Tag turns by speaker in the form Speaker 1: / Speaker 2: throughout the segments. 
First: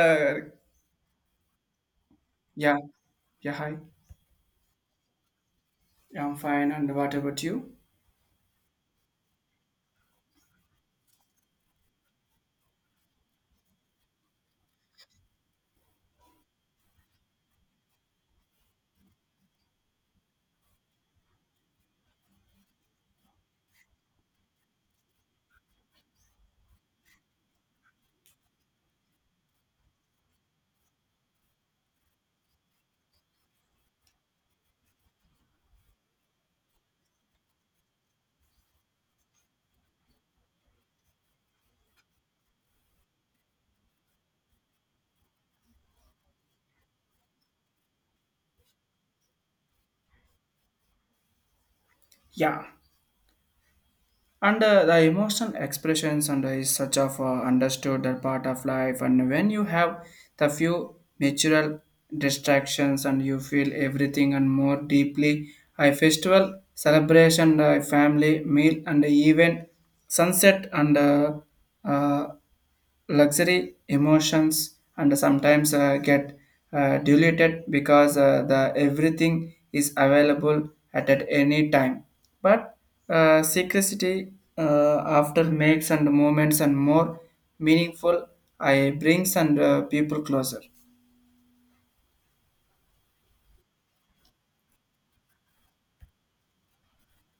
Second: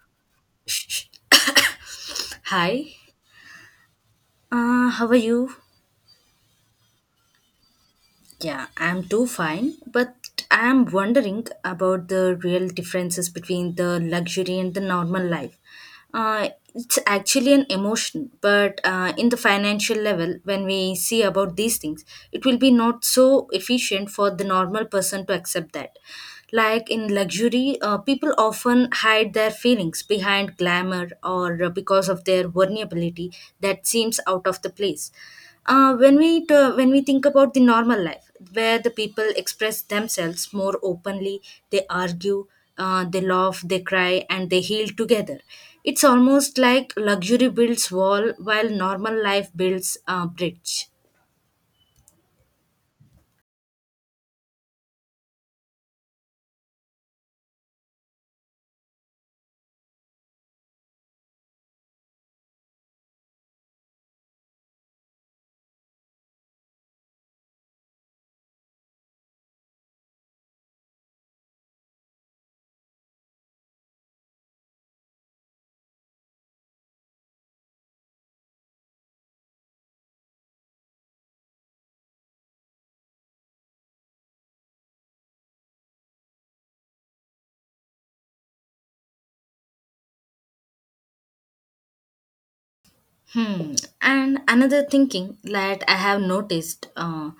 Speaker 1: Uh, yeah,
Speaker 2: Hi,
Speaker 1: yeah, hi.
Speaker 2: how are you?
Speaker 1: Yeah, I'm fine. And what about you?
Speaker 2: Yeah, I'm too fine, but I'm wondering about the real differences between the luxury and the normal life. Uh, it's actually an emotion, but in the financial level, when we see about these things, it will be not so efficient for the normal person to accept that. Like in luxury, people often hide their feelings behind glamour or because of their vulnerability that seems out of the place when we think about the normal life, where the people express themselves more openly, they argue, they laugh, they cry, and they heal together. It's almost like luxury builds wall while normal life builds a bridge.
Speaker 1: Yeah. And the emotional expressions and is such of understood that part of life. And when you have the few natural distractions and you feel everything and more deeply, a festival, celebration, a family meal, and even sunset and uh, luxury emotions and sometimes get diluted because the everything is available at any time but secrecy after makes and moments and more meaningful I brings and people closer.
Speaker 2: Hmm. And another thinking that I have noticed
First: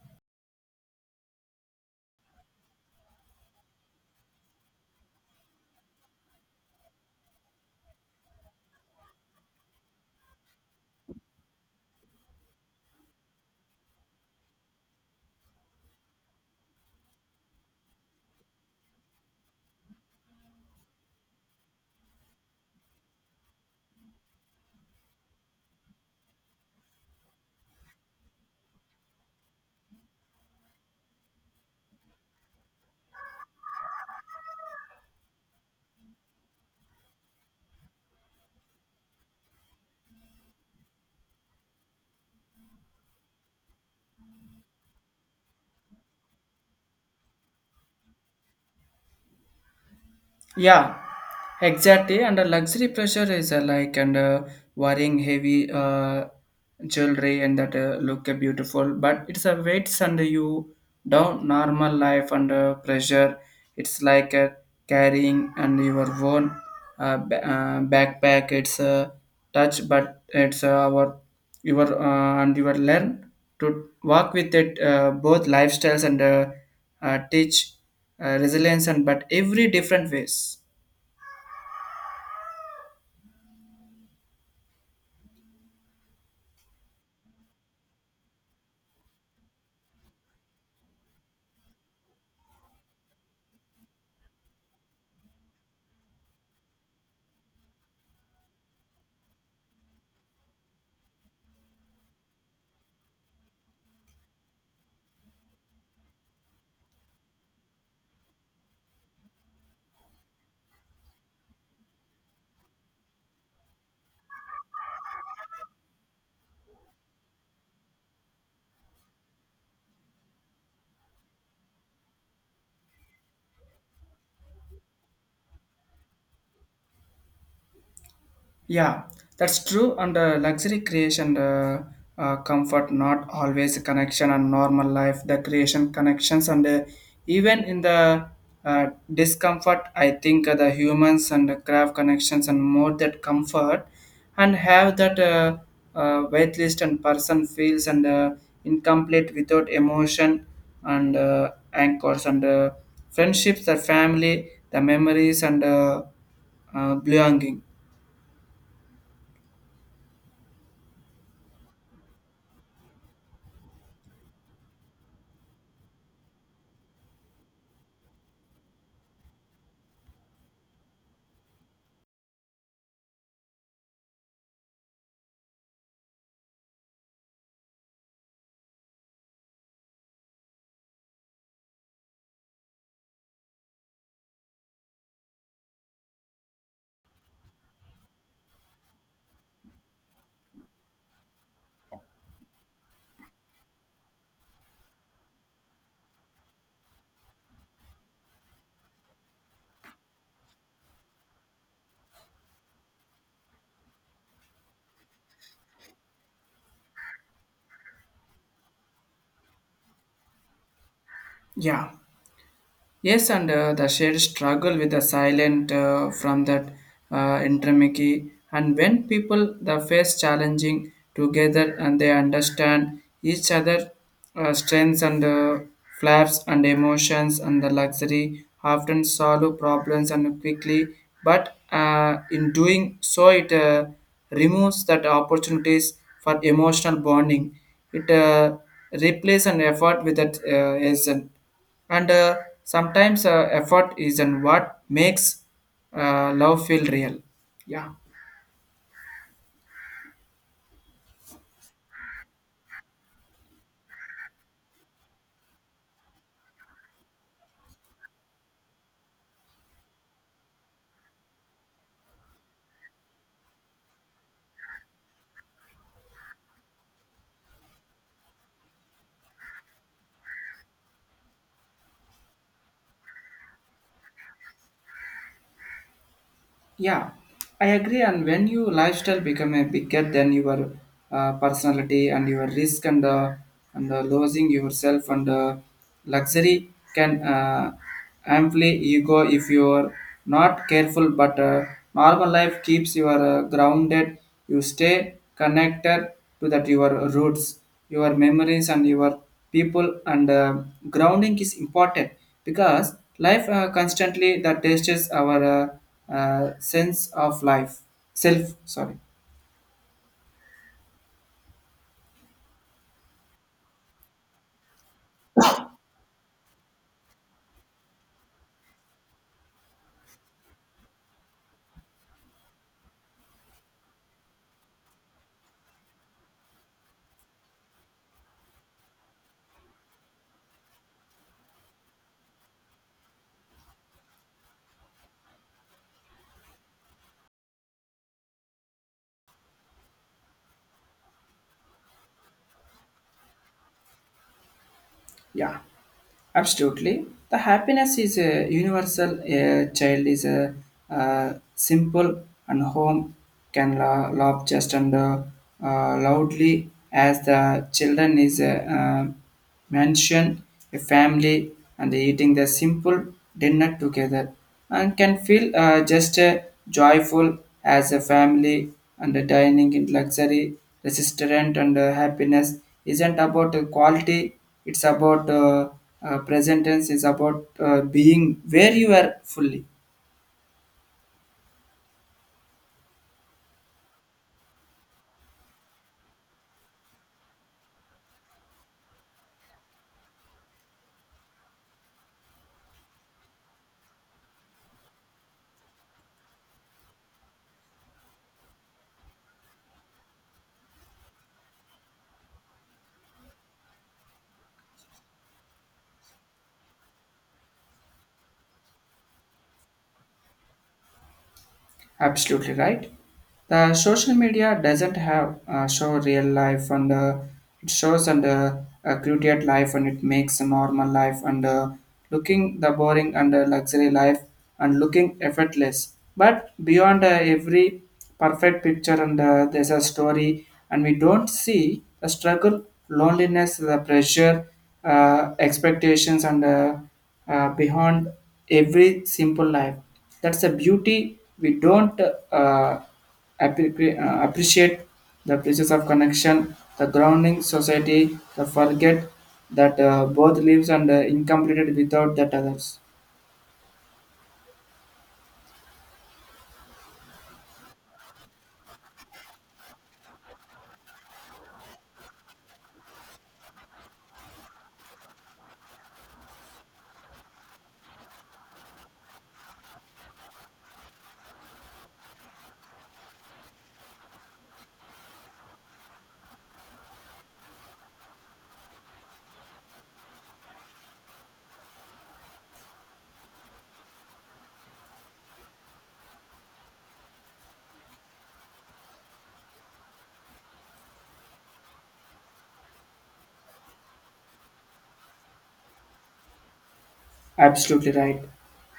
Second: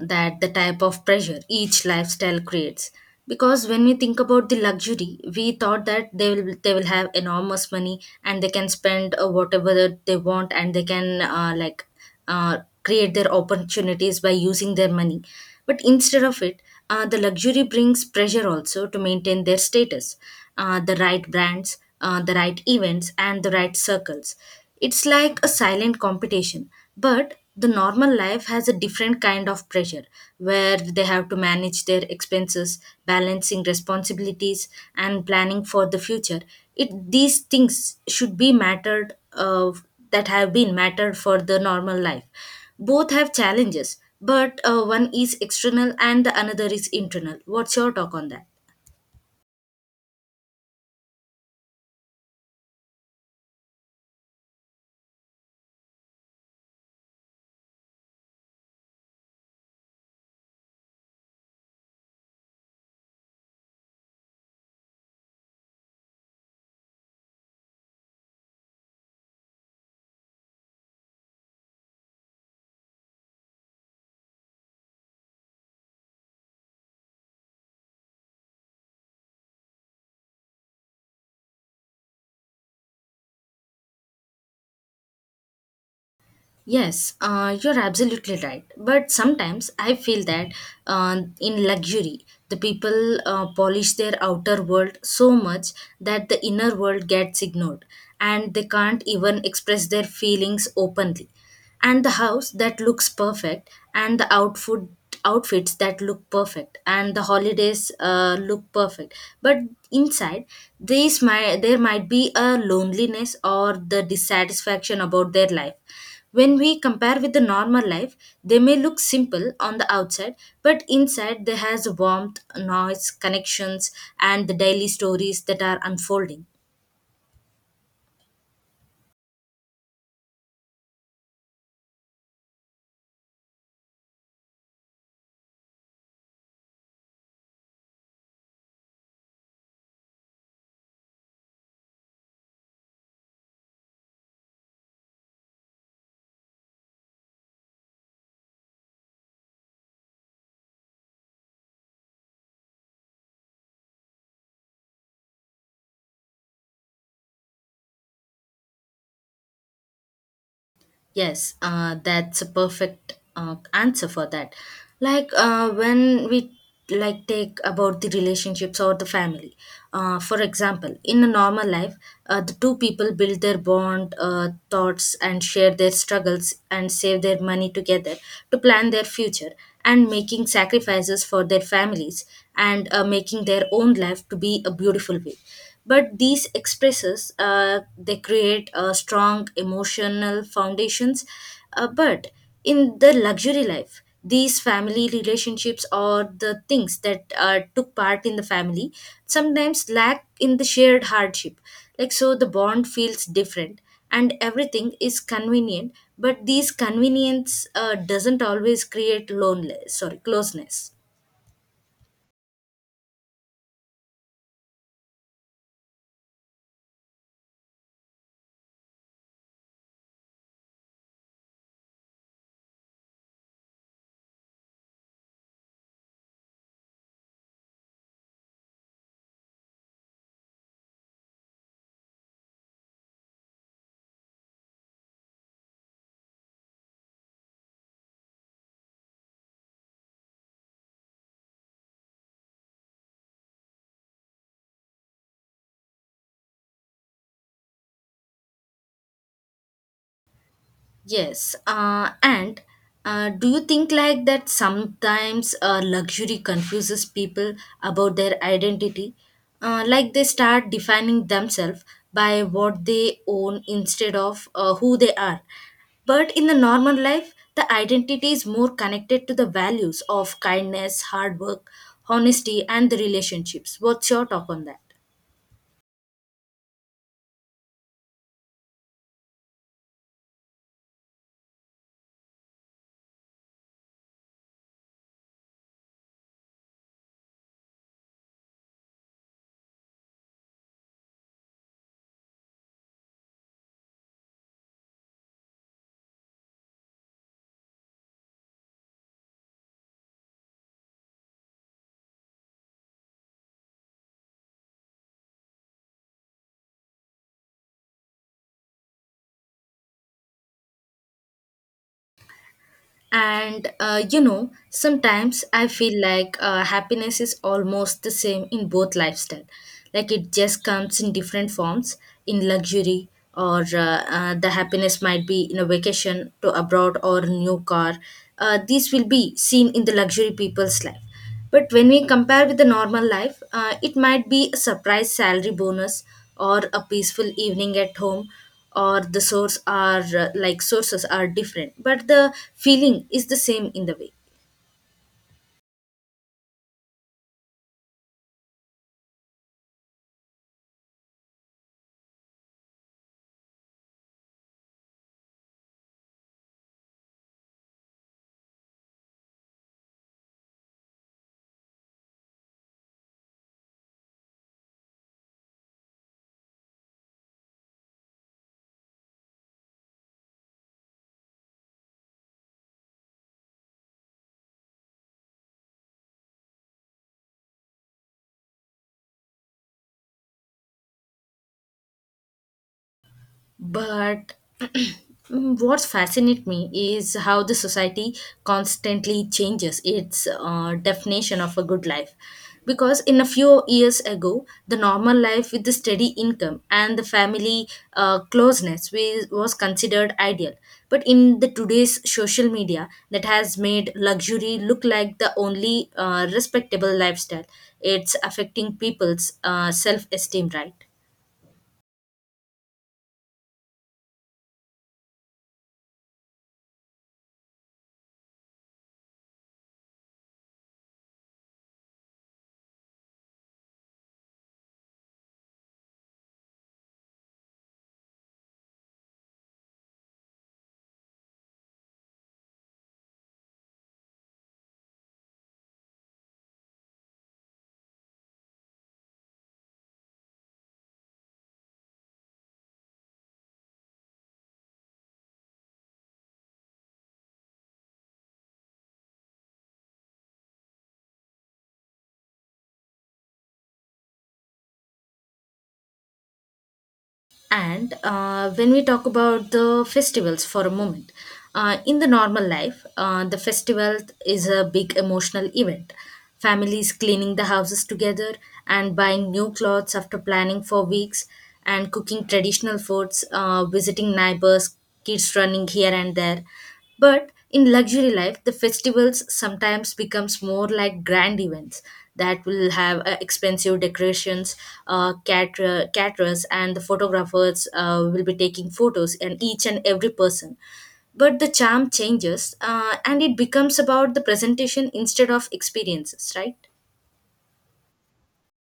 Speaker 2: that the type of pressure each lifestyle creates. Because when we think about the luxury, we thought that they will have enormous money and they can spend whatever that they want and they can like uh, create their opportunities by using their money. But instead of it, the luxury brings pressure also to maintain their status, the right brands, the right events, and the right circles. It's like a silent competition, but the normal life has a different kind of pressure where they have to manage their expenses, balancing responsibilities, and planning for the future. It, these things should be mattered of that have been mattered for the normal life, both have challenges, but one is external and the another is internal. What's your talk on that?
Speaker 1: Yeah, exactly. And the luxury pressure is like and wearing heavy jewelry and that look beautiful, but it's a weights under you down normal life under pressure. It's like carrying and your own backpack. It's touch but it's our your and you will learn to walk with it both lifestyles and teach resilience and but every different ways.
Speaker 2: Yes, you're absolutely right. But sometimes I feel that in luxury, the people polish their outer world so much that the inner world gets ignored and they can't even express their feelings openly. And the house that looks perfect and the outfits that look perfect and the holidays look perfect but inside these might there might be a loneliness or the dissatisfaction about their life. When we compare with the normal life, they may look simple on the outside, but inside there has warmth, noise, connections, and the daily stories that are unfolding.
Speaker 1: Yeah, that's true. And luxury creation, comfort, not always connection and normal life, the creation connections, and even in the uh, discomfort, I think the humans and the craft connections and more that comfort and have that wait list and person feels and incomplete without emotion and anchors and friendships, the family, the memories, and belonging.
Speaker 2: Yes, that's a perfect answer for that. Like when we like take about the relationships or the family. For example, in a normal life, the two people build their bond, thoughts, and share their struggles and save their money together to plan their future and making sacrifices for their families and making their own life to be a beautiful way, but these expresses they create a strong emotional foundations, but in the luxury life these family relationships or the things that took part in the family sometimes lack in the shared hardship, like so the bond feels different and everything is convenient, but these convenience doesn't always create lonely sorry closeness.
Speaker 1: Yeah. Yes, and the shared struggle with the silent from that intermiki. And when people the face challenging together and they understand each other strengths and flaps and emotions and the luxury often solve problems and quickly. But in doing so, it removes that opportunities for emotional bonding. It replaces an effort with that essence and sometimes effort isn't what makes love feel real, yeah.
Speaker 2: Yes, and do you think like that sometimes luxury confuses people about their identity? Like they start defining themselves by what they own instead of who they are. But in the normal life, the identity is more connected to the values of kindness, hard work, honesty, and the relationships. What's your talk on that?
Speaker 1: Yeah, I agree. And when your lifestyle become a bigger than your personality and your risk and losing yourself and luxury can amply ego if you are not careful. But normal life keeps you are grounded. You stay connected to that your roots, your memories, and your people. And grounding is important because life constantly that tests our. Sense of life self, sorry.
Speaker 2: And you know, sometimes I feel like happiness is almost the same in both lifestyle. Like it just comes in different forms, in luxury, or the happiness might be in a vacation to abroad or a new car. These will be seen in the luxury people's life, but when we compare with the normal life, it might be a surprise salary bonus or a peaceful evening at home, or the source are like sources are different but the feeling is the same in the way.
Speaker 1: Yeah. Absolutely. The happiness is a universal. A child is a, simple and home can laugh just and loudly as the children is a mansion, a family, and eating the simple dinner together and can feel just joyful as a family and dining in luxury, restaurant and happiness isn't about the quality, it's about present tense is about being where you are fully.
Speaker 2: But what fascinates me is how the society constantly changes its definition of a good life. Because in a few years ago, the normal life with the steady income and the family closeness was considered ideal. But in the today's social media, that has made luxury look like the only respectable lifestyle. It's affecting people's self-esteem, right?
Speaker 1: Absolutely right. The social media doesn't have show real life and it shows and created life and it makes a normal life and looking the boring and luxury life and looking effortless. But beyond every perfect picture and there's a story and we don't see the struggle, loneliness, the pressure, expectations and beyond every simple life. That's a beauty we don't appreciate the places of connection, the grounding society, the forget that both lives and incompleted without that others.
Speaker 2: And when we talk about the festivals for a moment, in the normal life, the festival is a big emotional event. Families cleaning the houses together and buying new clothes after planning for weeks, and cooking traditional foods, visiting neighbors, kids running here and there. But in luxury life, the festivals sometimes becomes more like grand events that will have expensive decorations, caterers, and the photographers will be taking photos, and each and every person, but the charm changes and it becomes about the presentation instead of experiences, right?
Speaker 1: Absolutely right.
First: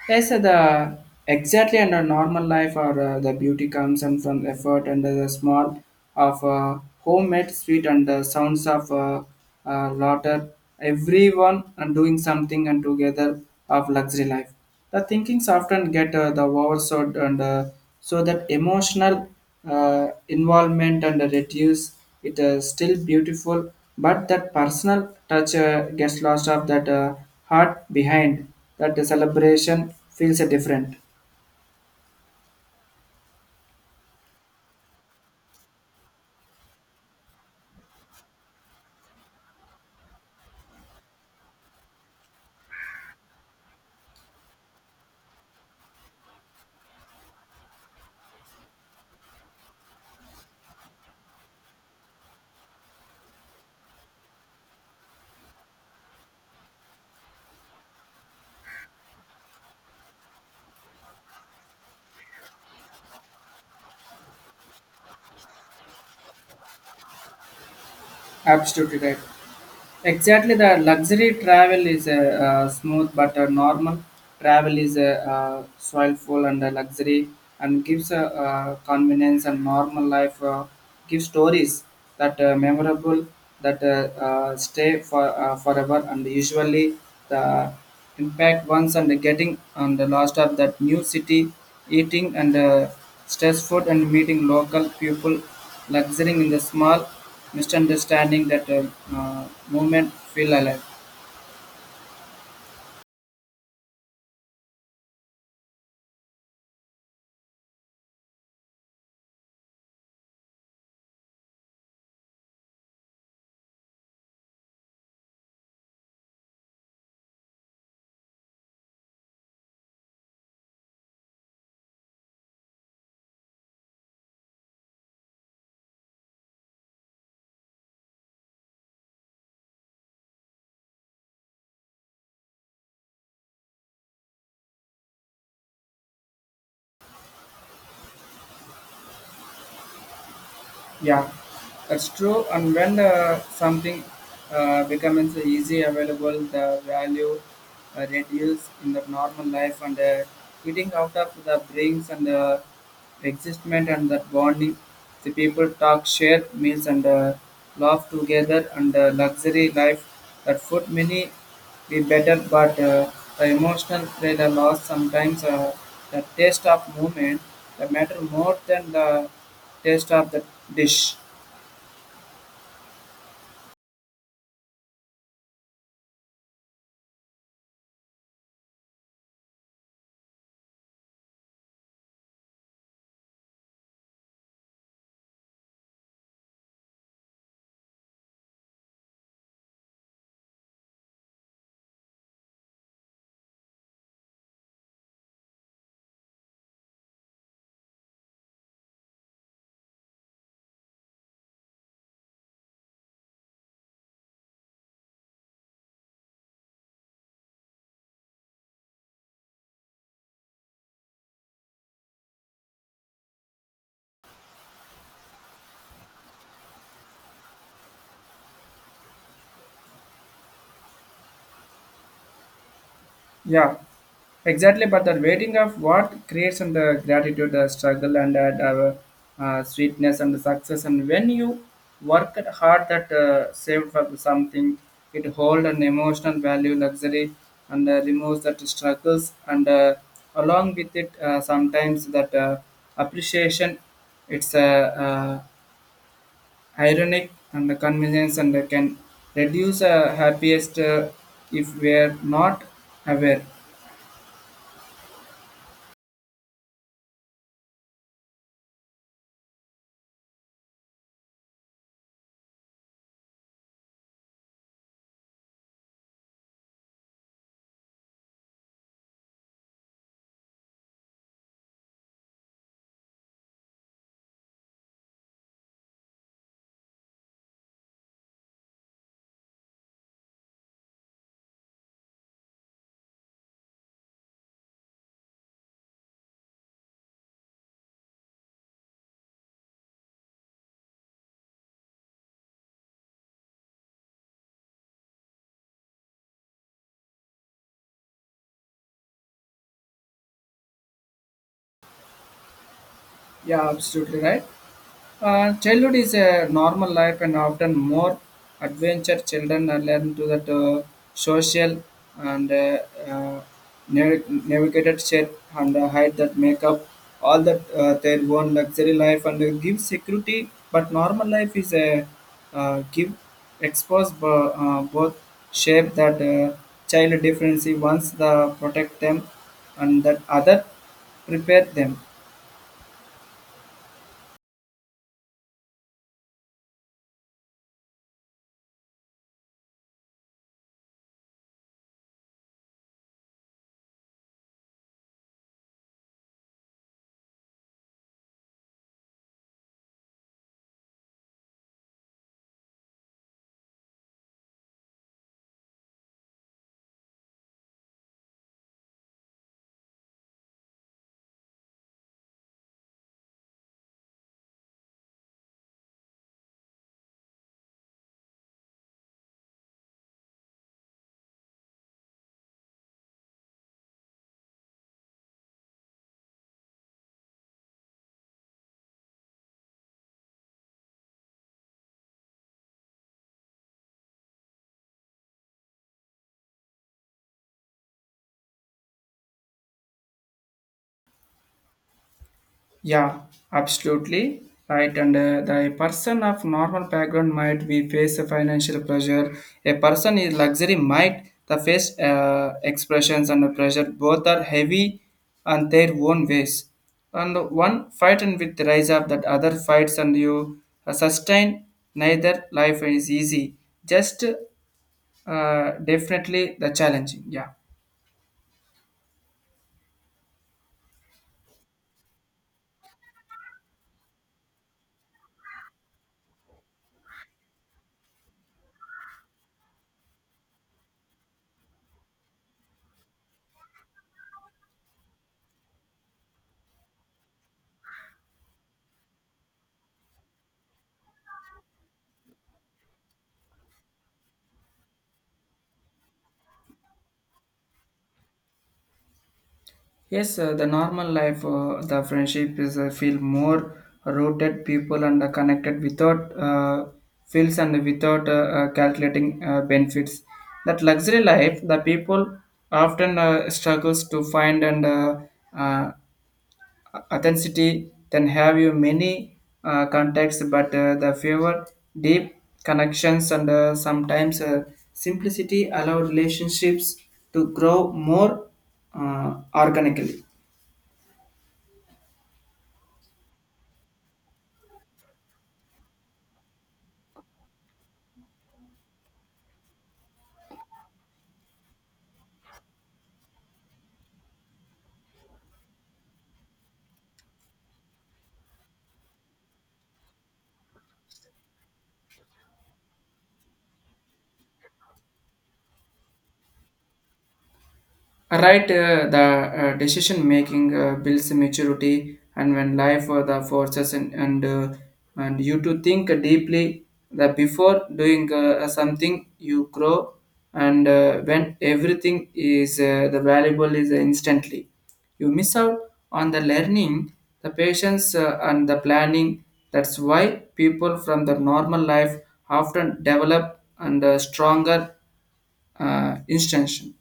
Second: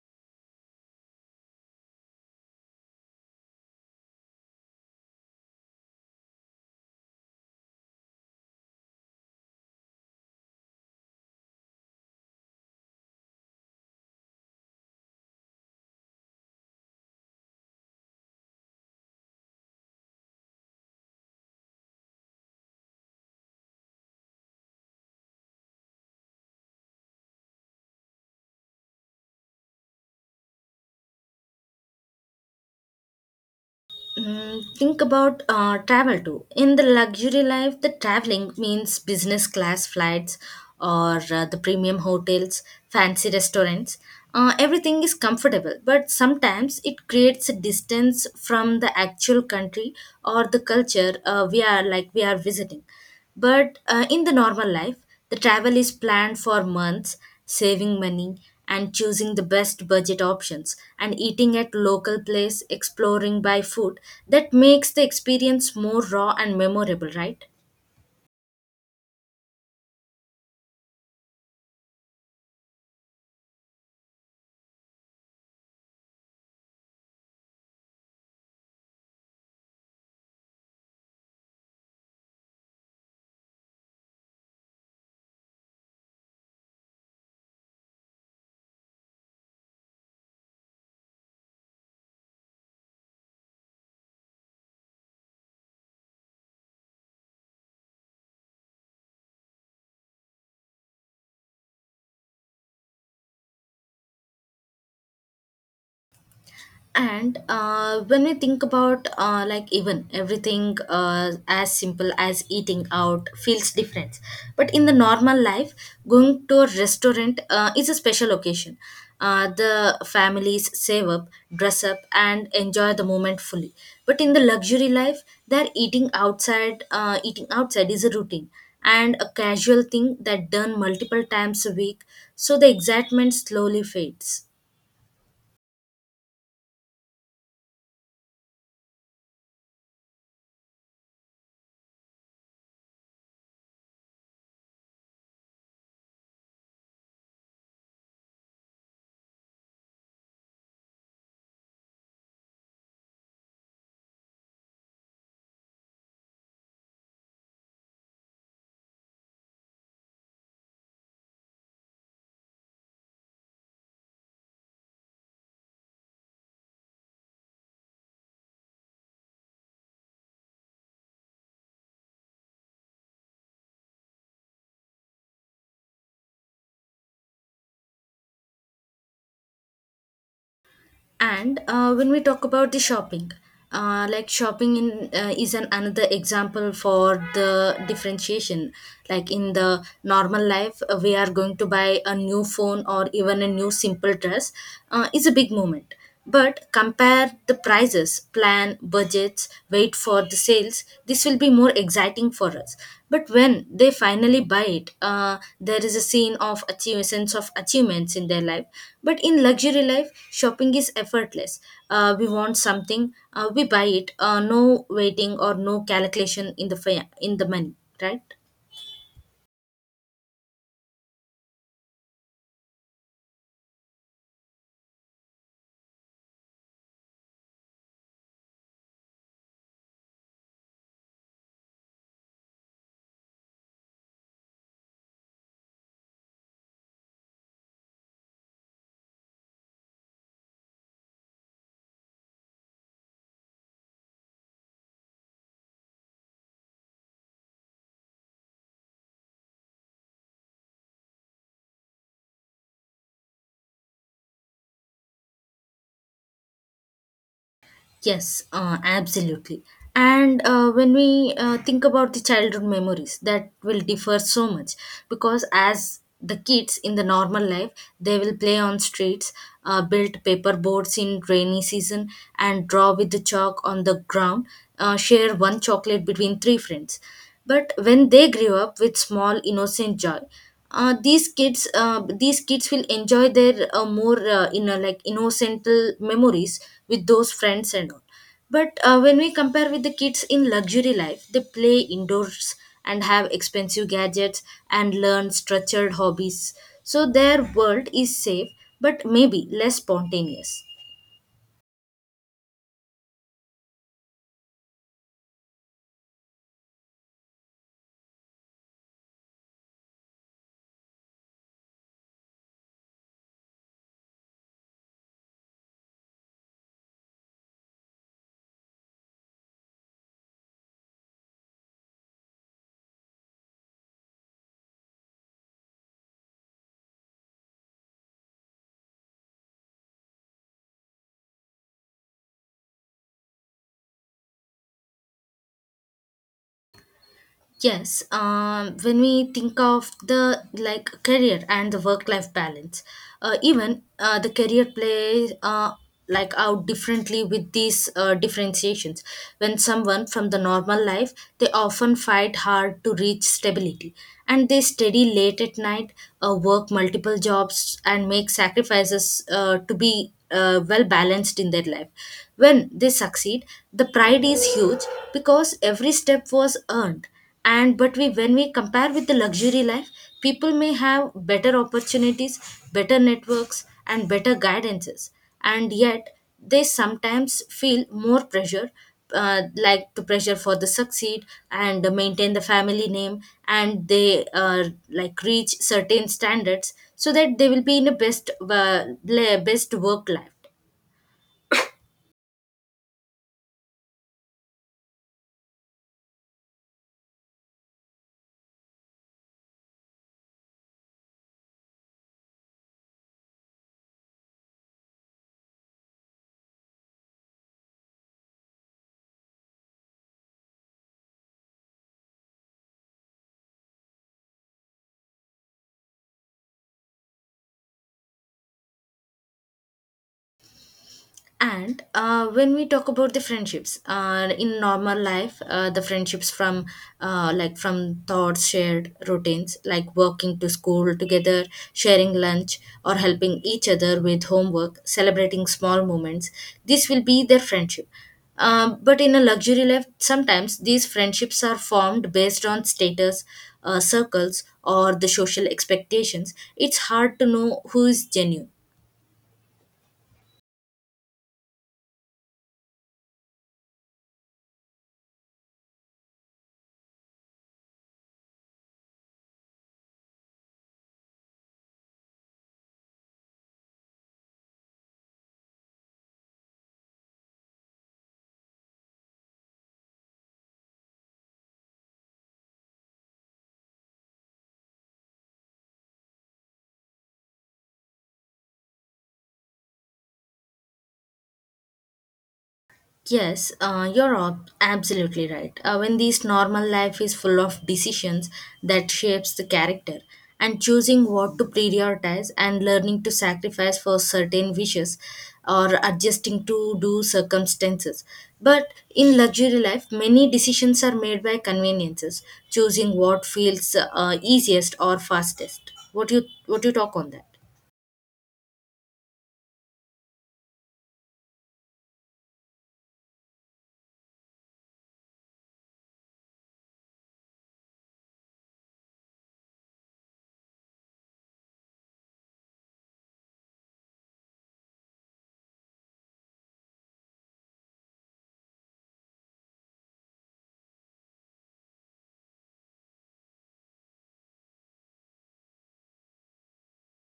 Speaker 1: Yes, sir, the exactly under normal life or the beauty comes and from effort and the small of homemade sweet and the sounds of laughter. Everyone and doing something and together of luxury life. The thinkings often get the overshot and so that emotional involvement and reduce it is still beautiful but that personal touch gets lost of that heart behind that the celebration feels different.
Speaker 2: Mm, think about travel too. In the luxury life, the traveling means business class flights or the premium hotels, fancy restaurants. Everything is comfortable, but sometimes it creates a distance from the actual country or the culture we are visiting. But in the normal life, the travel is planned for months, saving money and choosing the best budget options and eating at local place, exploring by food. That makes the experience more raw and memorable, right?
Speaker 1: Absolutely right. Exactly, the luxury travel is a, smooth, but a normal travel is a, soilful and a luxury, and gives a, convenience and normal life. Gives stories that memorable, that stay for forever, and usually the impact once and getting on the last of that new city, eating and stress food and meeting local people luxurying in the small misunderstanding that movement feel alive.
Speaker 2: And when we think about like even everything as simple as eating out feels different, but in the normal life going to a restaurant is a special occasion. The families save up, dress up and enjoy the moment fully, but in the luxury life they're eating outside is a routine and a casual thing that done multiple times a week, so the excitement slowly fades.
Speaker 1: Yeah, that's true. And when something becomes easy available, the value reduce in the normal life and eating out of the brings and the existment and that bonding. The people talk, share meals and laugh together and luxury life that food many be better, but the emotional thrill lost sometimes the taste of movement that matter more than the taste of the dish.
Speaker 2: And when we talk about the shopping, like shopping in is an another example for the differentiation. Like in the normal life, we are going to buy a new phone or even a new simple dress. Is a big moment, but compare the prices, plan, budgets, wait for the sales. This will be more exciting for us. But when they finally buy it, there is a scene of achieve, sense of achievements in their life. But in luxury life, shopping is effortless. We want something, we buy it. No waiting or no calculation in in the money, right?
Speaker 1: Yeah. Exactly, but that waiting of what creates and the gratitude, the struggle and that sweetness and the success. And when you work at hard that saved for something, it hold an emotional value, luxury, and removes that struggles. And along with it, sometimes that appreciation, it's ironic and the convenience and can reduce happiest if we are not aware.
Speaker 2: Yes, absolutely. And when we think about the childhood memories, that will differ so much because as the kids in the normal life, they will play on streets, build paper boards in rainy season, and draw with the chalk on the ground, share one chocolate between three friends. But when they grew up with small innocent joy, these kids will enjoy their more you know like innocent memories with those friends and all, but when we compare with the kids in luxury life they play indoors and have expensive gadgets and learn structured hobbies, so their world is safe but maybe less spontaneous.
Speaker 1: Yeah, absolutely right. Childhood is a normal life, and often more adventure children are learn to that social and uh, navigated share and hide that make up all that their own luxury life and give security. But normal life is a give expose both shape that child difference once the protect them and that other prepare them.
Speaker 2: Yes, when we think of the like career and the work-life balance, even the career plays like out differently with these differentiations. When someone from the normal life, they often fight hard to reach stability, and they study late at night, work multiple jobs, and make sacrifices to be well balanced in their life. When they succeed, the pride is huge because every step was earned, and but we when we compare with the luxury life, people may have better opportunities, better networks and better guidances, and yet they sometimes feel more pressure, like to pressure for the succeed and maintain the family name, and they like reach certain standards so that they will be in a best best work life.
Speaker 1: Yeah, absolutely right. And the person of normal background might be face a financial pressure. A person in luxury might the face expressions and the pressure both are heavy and their own ways. And one fight and with the rise of that other fights and you sustain neither life is easy. Just definitely the challenging. Yeah.
Speaker 2: And when we talk about the friendships in normal life, the friendships from like from thoughts, shared routines, like walking to school together, sharing lunch, or helping each other with homework, celebrating small moments. This will be their friendship. But in a luxury life, sometimes these friendships are formed based on status, circles, or the social expectations. It's hard to know who is genuine.
Speaker 1: Yes, the normal life, the friendship is feel more rooted people and connected without feels and without calculating benefits. That luxury life, the people often struggles to find and uh, authenticity. Then have you many contacts, but the fewer deep connections and sometimes simplicity allow relationships to grow more organically.
Speaker 2: Yes, absolutely right. When this normal life is full of decisions that shapes the character and choosing what to prioritize and learning to sacrifice for certain wishes or adjusting to do circumstances. But in luxury life, many decisions are made by conveniences, choosing what feels easiest or fastest. What you talk on that?
Speaker 1: Right, the decision making builds maturity, and when life the forces and you to think deeply. That before doing something, you grow, and when everything is the valuable is instantly, you miss out on the learning, the patience, and the planning. That's why people from the normal life often develop and stronger instruction.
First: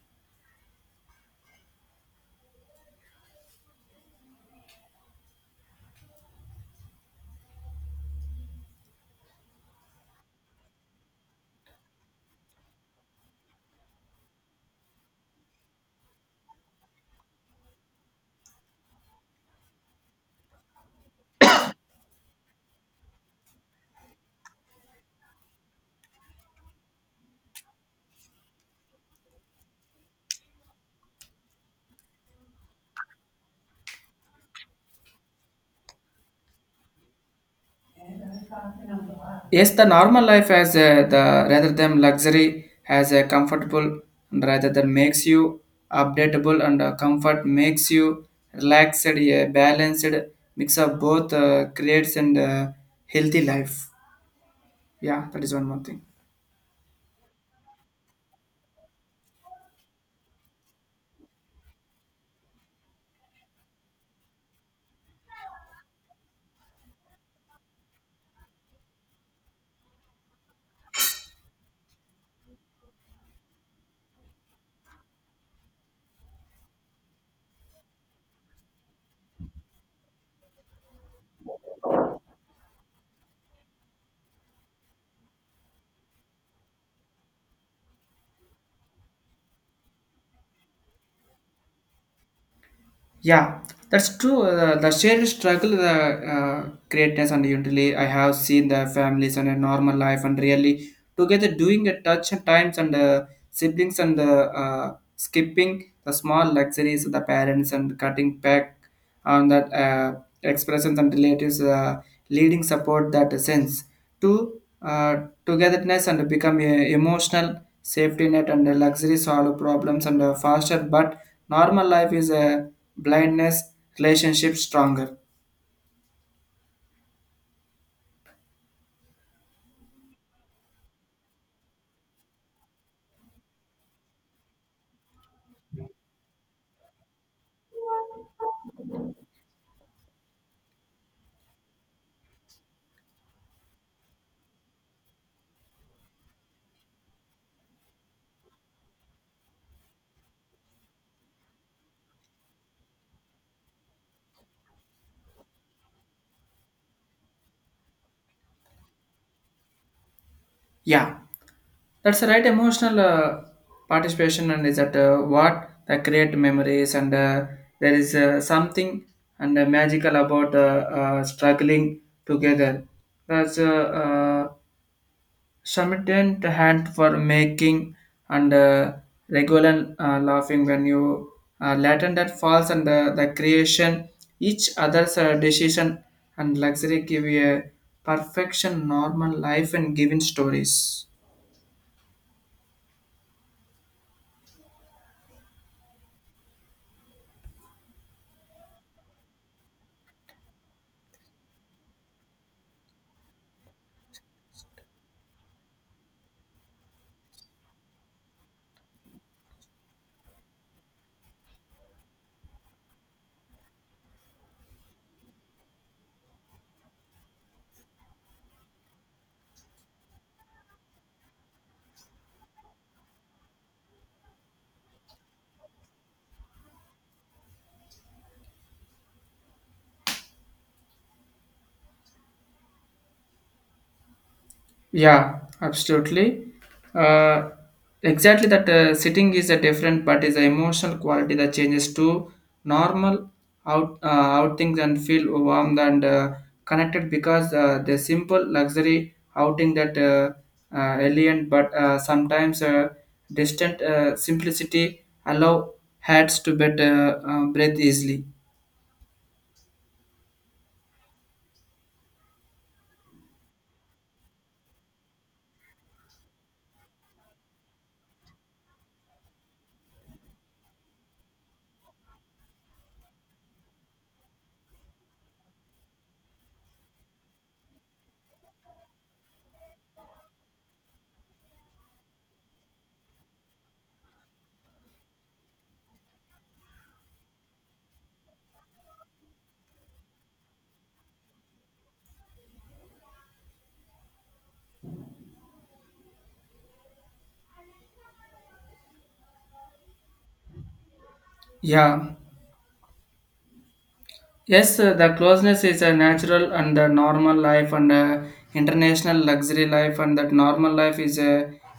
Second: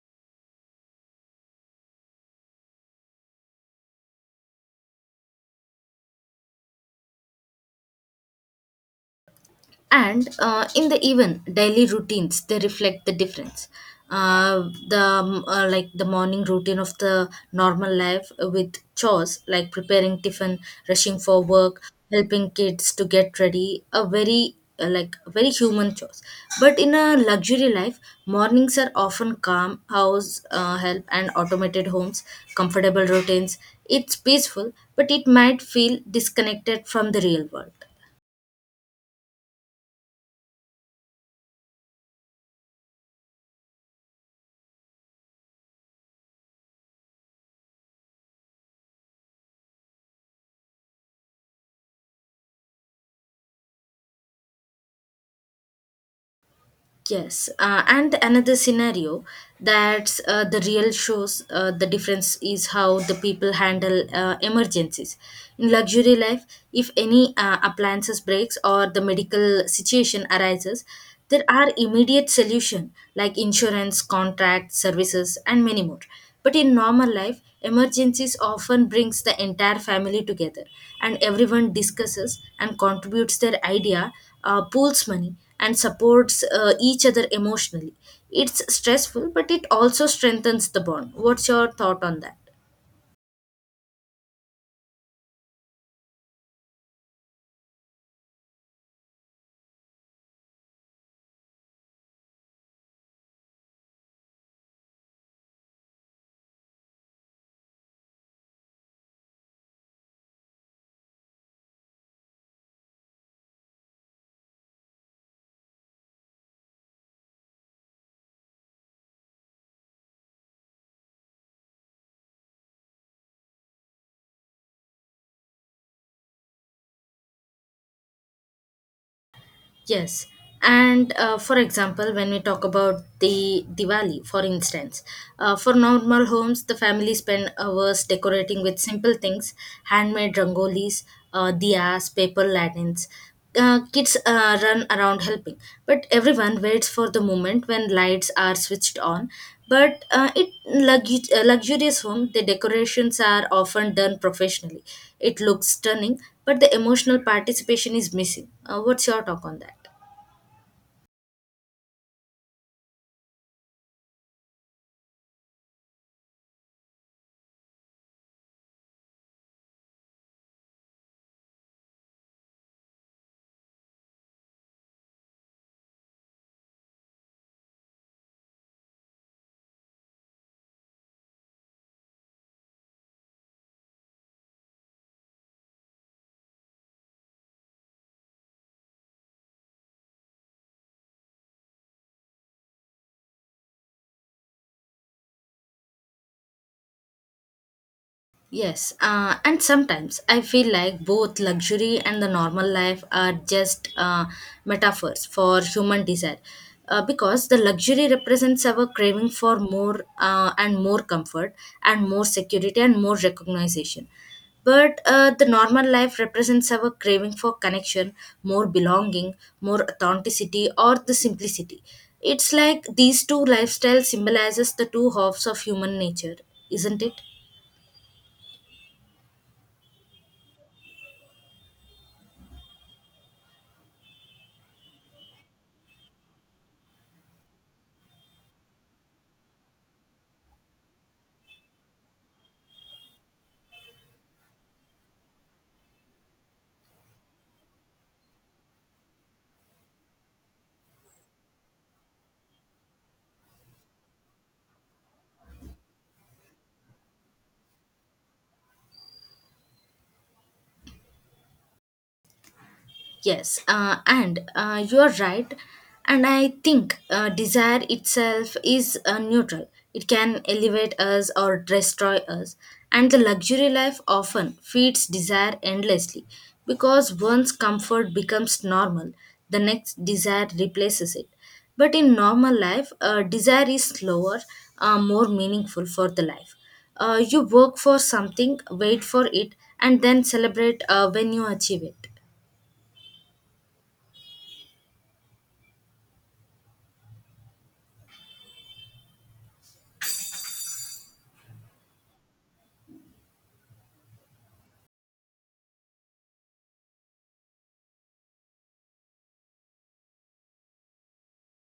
Speaker 2: And In the even daily routines they reflect the difference. Uh, the Like the morning routine of the normal life with chores like preparing tiffin, rushing for work, helping kids to get ready, a very like very human chores. But in a luxury life, mornings are often calm house help and automated homes, comfortable routines. It's peaceful but it might feel disconnected from the real world.
Speaker 1: Yes, the normal life has a, the rather than luxury has a comfortable and rather than makes you updatable and comfort makes you relaxed, a balanced mix of both creates and healthy life. Yeah, that is one more thing.
Speaker 2: Yes, and another scenario that's the real shows the difference is how the people handle emergencies. In luxury life, if any appliances breaks or the medical situation arises, there are immediate solution like insurance, contract, services, and many more. But in normal life, emergencies often brings the entire family together, and everyone discusses and contributes their idea, pools money and supports each other emotionally. It's stressful, but it also strengthens the bond. What's your thought on that?
Speaker 1: Yeah, that's true. The shared struggle, the greatness, and utility. I have seen the families and a normal life, and really together doing a touch and times and siblings and skipping the small luxuries of the parents and cutting back and that expressions and relatives leading support that sense to togetherness and become a emotional safety net and a luxury solve problems and faster but normal life is a blindness relationship stronger.
Speaker 2: Yes, and for example, when we talk about the Diwali, for instance, for normal homes, the family spend hours decorating with simple things, handmade rangolis, diyas, paper lanterns. Kids run around helping, but everyone waits for the moment when lights are switched on. Luxurious home, the decorations are often done professionally. It looks stunning, but the emotional participation is missing. What's your talk on that?
Speaker 1: Yeah, that's the right emotional participation and is that what the create memories and there is something and magical about struggling together, that's Submitted hand for making and regular laughing when you Latin that falls and the creation each other's decision and luxury give you a perfection normal life and giving stories.
Speaker 2: Yes, and sometimes I feel like both luxury and the normal life are just metaphors for human desire. Because the luxury represents our craving for more and more comfort and more security and more recognition. But The normal life represents our craving for connection, more belonging, more authenticity, or the simplicity. It's like these two lifestyles symbolizes the two halves of human nature, isn't it?
Speaker 1: Yeah, absolutely. Uh, exactly that sitting is a different, but is the emotional quality that changes to normal out outings and feel warm and connected because the simple luxury outing that alien but sometimes distant simplicity allow heads to better breathe easily.
Speaker 2: Yes, and you're right. And I think desire itself is neutral. It can elevate us or destroy us. And the luxury life often feeds desire endlessly because once comfort becomes normal, the next desire replaces it. But in normal life, desire is slower, more meaningful for the life. You work for something, wait for it, and then celebrate when you achieve it.
Speaker 1: Yeah. Yes, the closeness is a natural and the normal life and international luxury life and that normal life is a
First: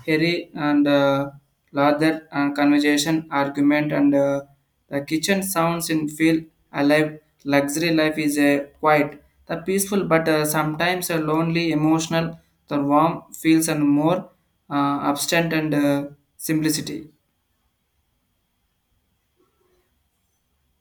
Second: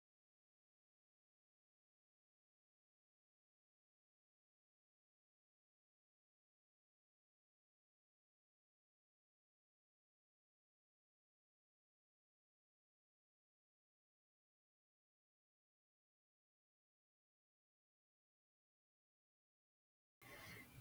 Speaker 1: hairy and larger conversation, argument and the kitchen sounds in feel alive. Luxury life is a quiet, the peaceful but sometimes a lonely, emotional, the warm feels and more absent and simplicity.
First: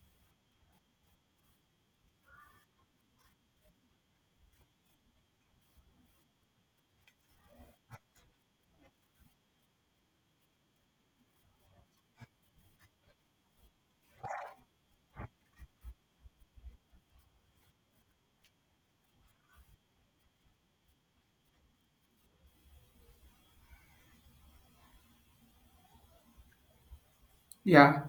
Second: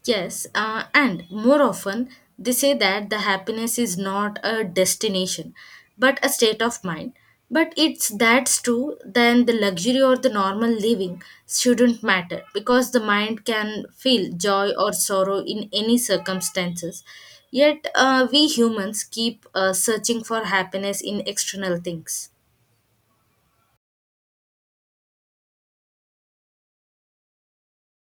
Speaker 2: Yes, and more often they say that the happiness is not a destination but a state of mind. But it's that's true, then the luxury or the normal living shouldn't matter because the mind can feel joy or sorrow in any circumstances. Yet, we humans keep searching for happiness in external things.
Speaker 1: Yeah.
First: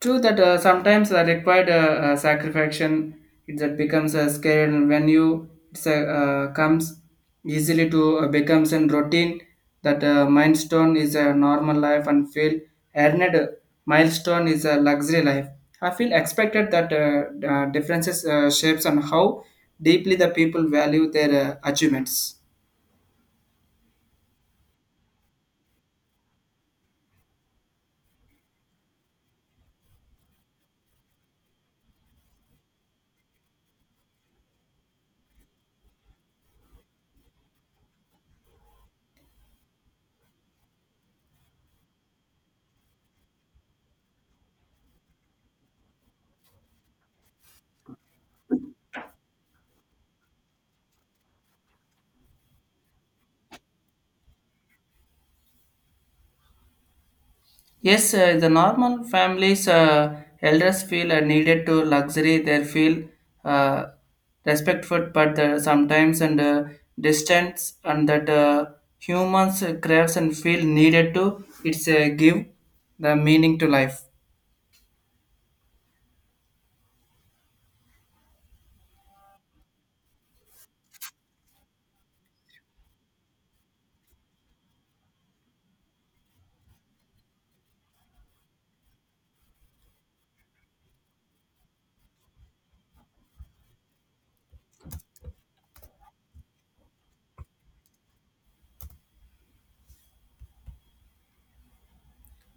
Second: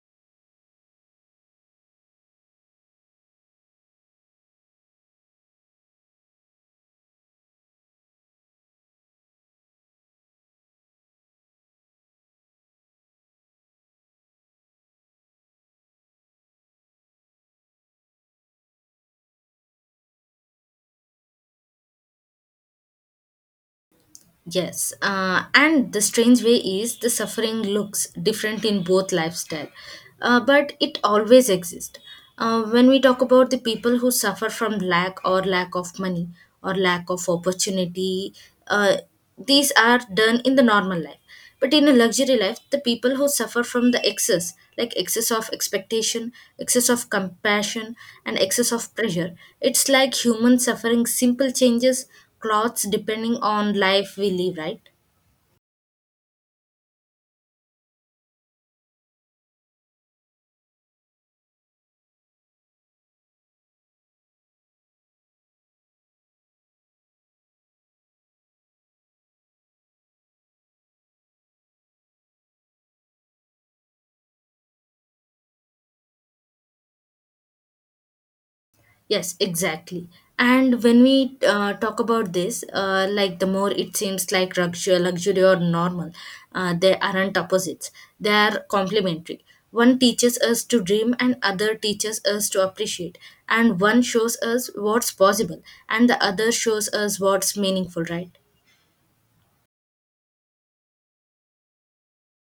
Speaker 1: True that sometimes the required sacrification it that becomes a scale and when you it's a, comes easily to becomes a routine that milestone is a normal life and feel earned milestone is a luxury life. I feel expected that differences shapes on how deeply the people value their achievements.
Speaker 2: Yes, and the strange way is the suffering looks different in both lifestyle, but it always exists. When we talk about the people who suffer from lack or lack of money or lack of opportunity, uh, these are done in the normal life. But in a luxury life, the people who suffer from the excess, like excess of expectation, excess of compassion, and excess of pressure, it's like human suffering simple changes, clothes depending on life we live, right?
Speaker 1: Yes, the normal families, elders feel needed to luxury. They feel uh, respectful, but sometimes and distance, and that humans craves and feel needed to. It's give the meaning to life.
Speaker 2: Yes, exactly. And when we talk about this, like the more it seems like luxury, luxury or normal, they aren't opposites. They are complementary. One teaches us to dream, and other teaches us to appreciate. And one shows us what's possible, and the other shows us what's meaningful, right?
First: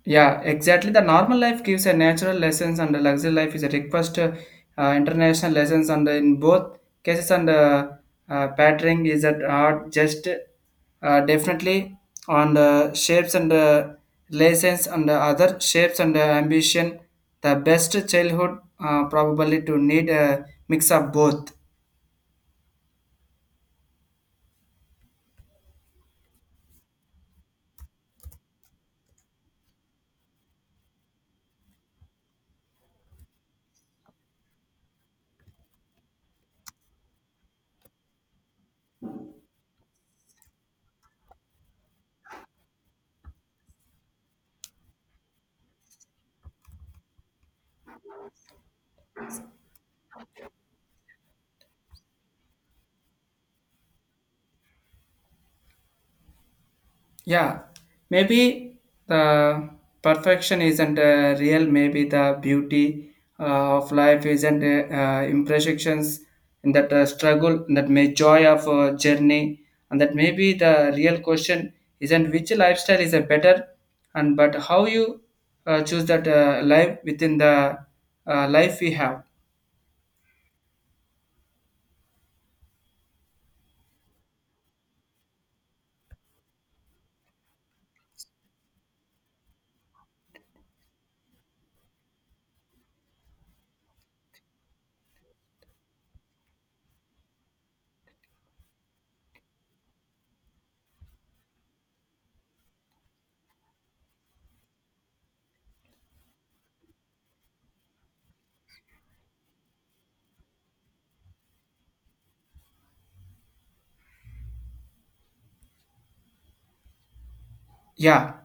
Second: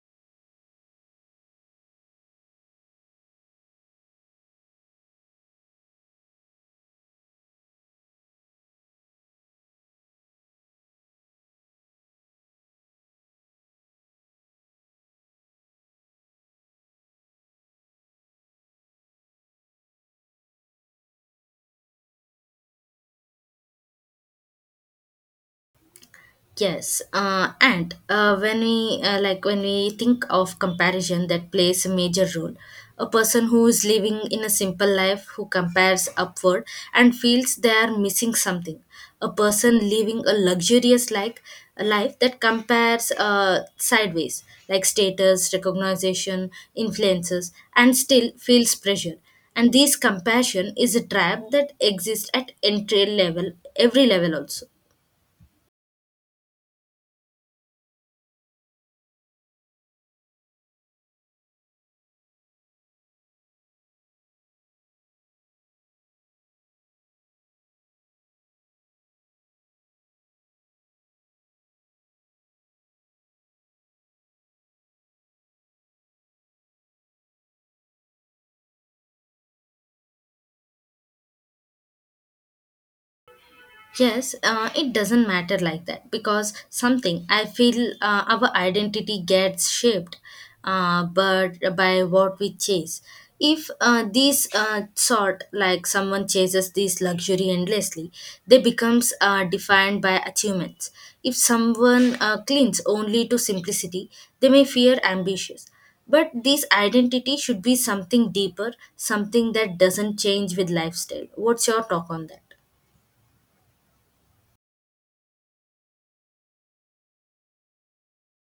Speaker 1: Yeah, exactly. The normal life gives a natural lessons, and the luxury life is a request international lessons. And in both cases, and patterning is at art just definitely on the shapes and lessons and the other shapes and ambition. The best childhood probably to need a mix of both.
Speaker 2: Yes, and when we like when we think of comparison, that plays a major role. A person who is living in a simple life who compares upward and feels they are missing something. A person living a luxurious like a life that compares sideways, like status, recognition, influences, and still feels pressure. And this compassion is a trap that exists at entry level, every level also.
Speaker 1: Yeah, maybe the perfection isn't real. Maybe the beauty of life isn't imperfections and that struggle and that may joy of journey and that maybe the real question isn't which lifestyle is a better and but how you choose that life within the life we have.
Speaker 2: Yes, it doesn't matter like that because something I feel our identity gets shaped, but by what we chase. If these sort like someone chases this luxury endlessly, they becomes defined by achievements. If someone clings only to simplicity, they may fear ambitious. But this identity should be something deeper, something that doesn't change with lifestyle. What's your talk on that?
Speaker 1: Yeah,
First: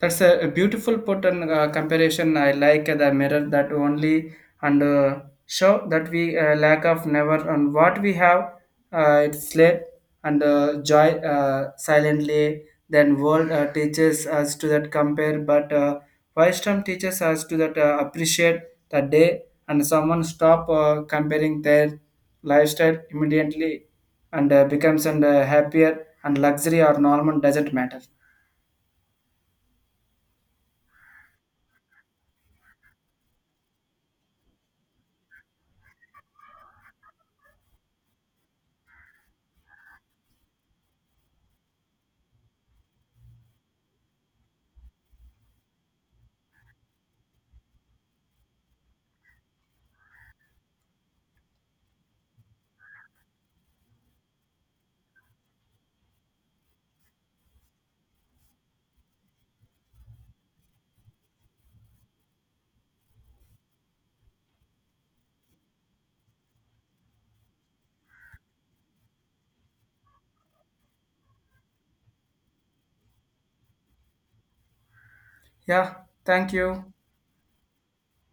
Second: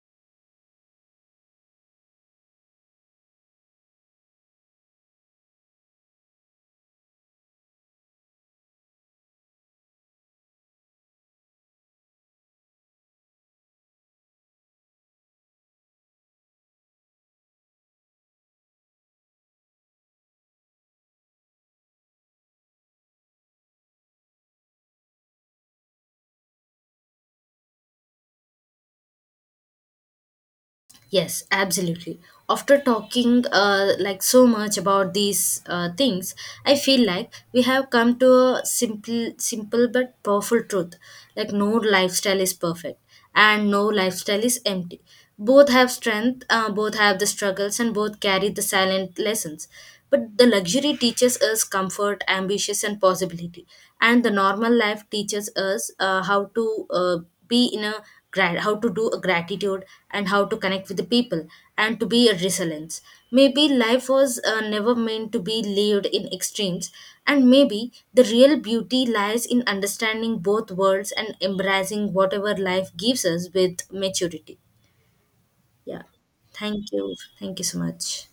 Speaker 1: that's a beautiful put and comparison. I like the mirror that only and show that we lack of never and what we have. It's late and joy silently. Then world teaches us to that compare, but wisdom teaches us to that appreciate the day. And someone stop comparing their lifestyle immediately and becomes and happier and luxury or normal doesn't matter.
Speaker 2: Yes, absolutely. After talking like so much about these things, I feel like we have come to a simple but powerful truth. Like no lifestyle is perfect, and no lifestyle is empty. Both have strength, both have the struggles, and both carry the silent lessons. But the luxury teaches us comfort, ambition, and possibility, and the normal life teaches us how to. Be in a how to do a gratitude, and how to connect with the people, and to be a resilience. Maybe life was never meant to be lived in extremes, and maybe the real beauty lies in understanding both worlds and embracing whatever life gives us with maturity.
Speaker 1: Yeah,
Speaker 2: Yeah,
Speaker 1: thank you.
Speaker 2: thank you. Thank you so much.